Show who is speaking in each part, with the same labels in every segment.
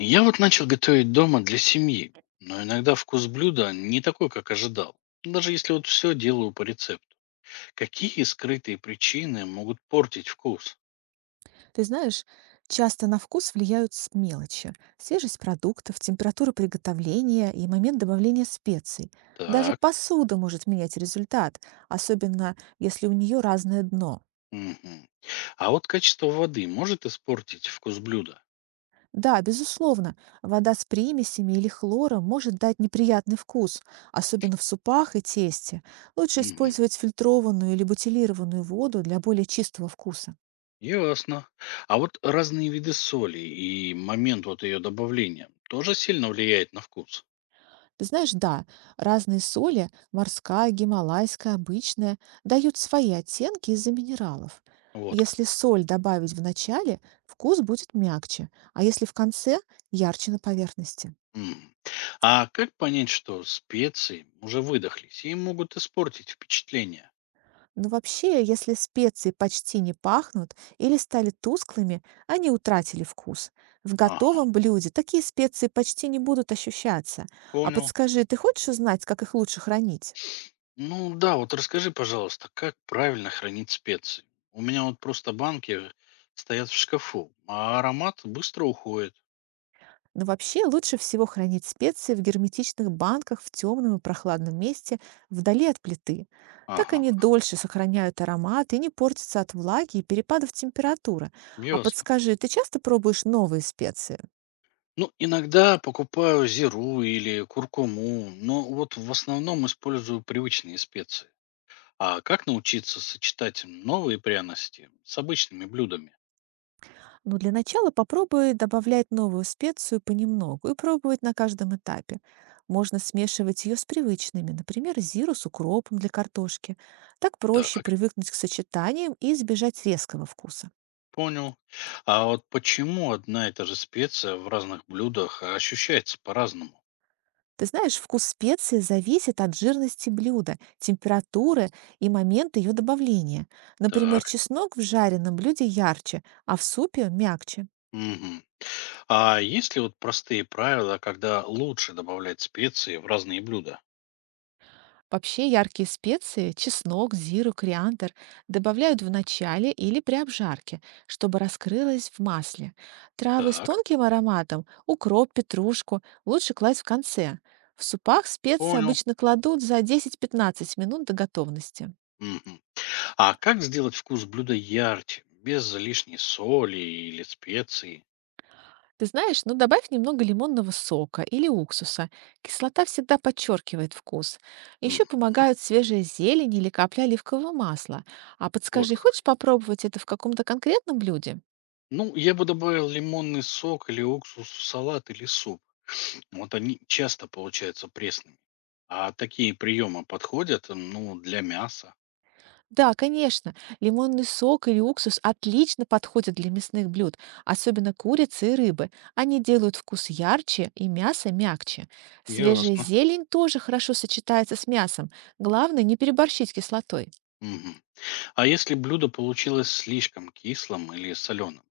Speaker 1: Я вот начал готовить дома для семьи, но иногда вкус блюда не такой, как ожидал. Даже если вот все делаю по рецепту. Какие скрытые причины могут портить вкус?
Speaker 2: Ты знаешь, часто на вкус влияют мелочи. Свежесть продуктов, температура приготовления и момент добавления специй. Даже
Speaker 1: Так.
Speaker 2: посуда может менять результат, особенно если у нее разное дно.
Speaker 1: Мгм. А вот качество воды может испортить вкус блюда?
Speaker 2: Да, безусловно, вода с примесями или хлором может дать неприятный вкус, особенно в супах и тесте. Лучше
Speaker 1: Мгм.
Speaker 2: использовать фильтрованную или бутилированную воду для более чистого вкуса.
Speaker 1: Ясно. А вот разные виды соли и момент вот ее добавления тоже сильно влияет на вкус.
Speaker 2: Ты знаешь, да, разные соли, морская, гималайская, обычная, дают свои оттенки из-за минералов.
Speaker 1: Вот как.
Speaker 2: Если соль добавить в начале, вкус будет мягче, а если в конце — ярче на поверхности.
Speaker 1: М. А как понять, что специи уже выдохлись и могут испортить впечатление?
Speaker 2: Но вообще, если специи почти не пахнут или стали тусклыми, они утратили вкус. В
Speaker 1: Ага.
Speaker 2: готовом блюде такие специи почти не будут ощущаться. А
Speaker 1: Понял.
Speaker 2: подскажи, ты хочешь узнать, как их лучше хранить?
Speaker 1: Ну да, вот расскажи, пожалуйста, как правильно хранить специи? У меня вот просто банки стоят в шкафу, а аромат быстро уходит.
Speaker 2: Но вообще лучше всего хранить специи в герметичных банках в темном и прохладном месте, вдали от плиты. Так они
Speaker 1: Ага,
Speaker 2: дольше сохраняют аромат и не портятся от влаги и перепадов температуры. А
Speaker 1: ясно.
Speaker 2: подскажи, ты часто пробуешь новые специи?
Speaker 1: Ну, иногда покупаю зиру или куркуму, но вот в основном использую привычные специи. А как научиться сочетать новые пряности с обычными блюдами?
Speaker 2: Ну, для начала попробуй добавлять новую специю понемногу и пробовать на каждом этапе. Можно смешивать ее с привычными, например, зиру с укропом для картошки. Так проще
Speaker 1: Так,
Speaker 2: привыкнуть к сочетаниям и избежать резкого вкуса.
Speaker 1: понял. А вот почему одна и та же специя в разных блюдах ощущается по-разному?
Speaker 2: Ты знаешь, вкус специи зависит от жирности блюда, температуры и момента ее добавления. Например,
Speaker 1: Так.
Speaker 2: чеснок в жареном блюде ярче, а в супе мягче.
Speaker 1: Мгм. А есть ли вот простые правила, когда лучше добавлять специи в разные блюда?
Speaker 2: Вообще яркие специи — чеснок, зиру, кориандр — добавляют в начале или при обжарке, чтобы раскрылось в масле. Травы с
Speaker 1: Так,
Speaker 2: тонким ароматом — укроп, петрушку — лучше класть в конце. В супах специи
Speaker 1: понял.
Speaker 2: обычно кладут за 10-15 минут до готовности.
Speaker 1: Мгм. А как сделать вкус блюда ярче, без лишней соли или специй?
Speaker 2: Ты знаешь, ну добавь немного лимонного сока или уксуса. Кислота всегда подчеркивает вкус.
Speaker 1: Мгм.
Speaker 2: Еще помогают свежая зелень или капля оливкового масла. А
Speaker 1: Вот
Speaker 2: подскажи,
Speaker 1: как.
Speaker 2: хочешь попробовать это в каком-то конкретном блюде?
Speaker 1: Ну, я бы добавил лимонный сок или уксус в салат или суп. Вот они часто получаются пресными. А такие приемы подходят, м, ну, для мяса.
Speaker 2: Да, конечно. Лимонный сок или уксус отлично подходят для мясных блюд, особенно курицы и рыбы. Они делают вкус ярче и мясо мягче. Свежая
Speaker 1: Ясно.
Speaker 2: зелень тоже хорошо сочетается с мясом. Главное не переборщить с кислотой.
Speaker 1: Мгм. А если блюдо получилось слишком кислым или соленым?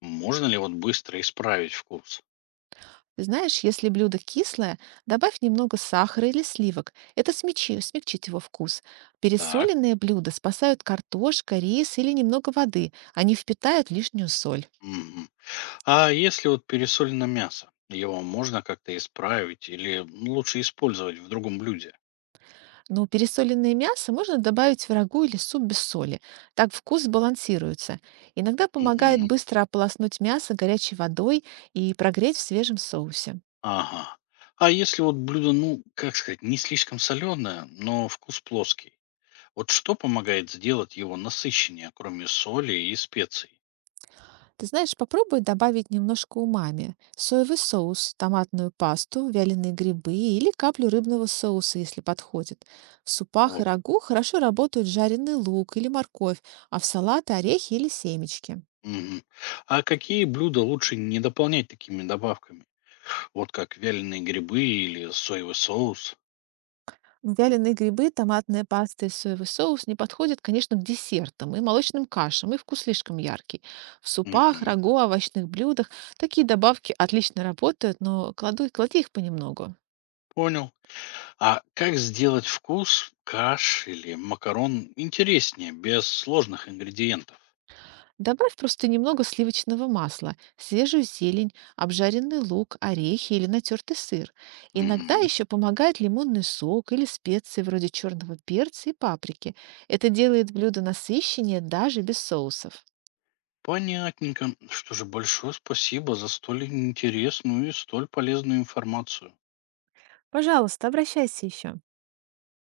Speaker 1: Можно ли вот быстро исправить вкус?
Speaker 2: Ты знаешь, если блюдо кислое, добавь немного сахара или сливок. Это смягчит его вкус.
Speaker 1: Так.
Speaker 2: Пересоленные блюда спасают картошка, рис или немного воды. Они впитают лишнюю соль.
Speaker 1: Мгм. А если вот пересолено мясо? Его можно как-то исправить или, ну, лучше использовать в другом блюде?
Speaker 2: Но пересоленное мясо можно добавить в рагу или суп без соли. Так вкус балансируется. Иногда помогает
Speaker 1: Мгм.
Speaker 2: быстро ополоснуть мясо горячей водой и прогреть в свежем соусе.
Speaker 1: Ага. А если вот блюдо, ну, как сказать, не слишком соленое, но вкус плоский? Вот что помогает сделать его насыщеннее, кроме соли и специй?
Speaker 2: Ты знаешь, попробуй добавить немножко умами. Соевый соус, томатную пасту, вяленые грибы или каплю рыбного соуса, если подходит. В супах и
Speaker 1: Вот.
Speaker 2: рагу хорошо работают жареный лук или морковь, а в салаты орехи или семечки.
Speaker 1: Мгм. А какие блюда лучше не дополнять такими добавками? Вот как вяленые грибы или соевый соус?
Speaker 2: Вяленые грибы, томатная паста и соевый соус не подходят, конечно, к десертам и молочным кашам, и вкус слишком яркий. В супах,
Speaker 1: Мгм.
Speaker 2: рагу, овощных блюдах такие добавки отлично работают, но клади их понемногу.
Speaker 1: Понял. А как сделать вкус каш или макарон интереснее, без сложных ингредиентов?
Speaker 2: Добавь просто немного сливочного масла, свежую зелень, обжаренный лук, орехи или натертый сыр. Иногда
Speaker 1: Мгм.
Speaker 2: еще помогает лимонный сок или специи вроде черного перца и паприки. Это делает блюдо насыщеннее даже без соусов.
Speaker 1: Понятненько. Что же, большое спасибо за столь интересную и столь полезную информацию.
Speaker 2: Пожалуйста, обращайся еще.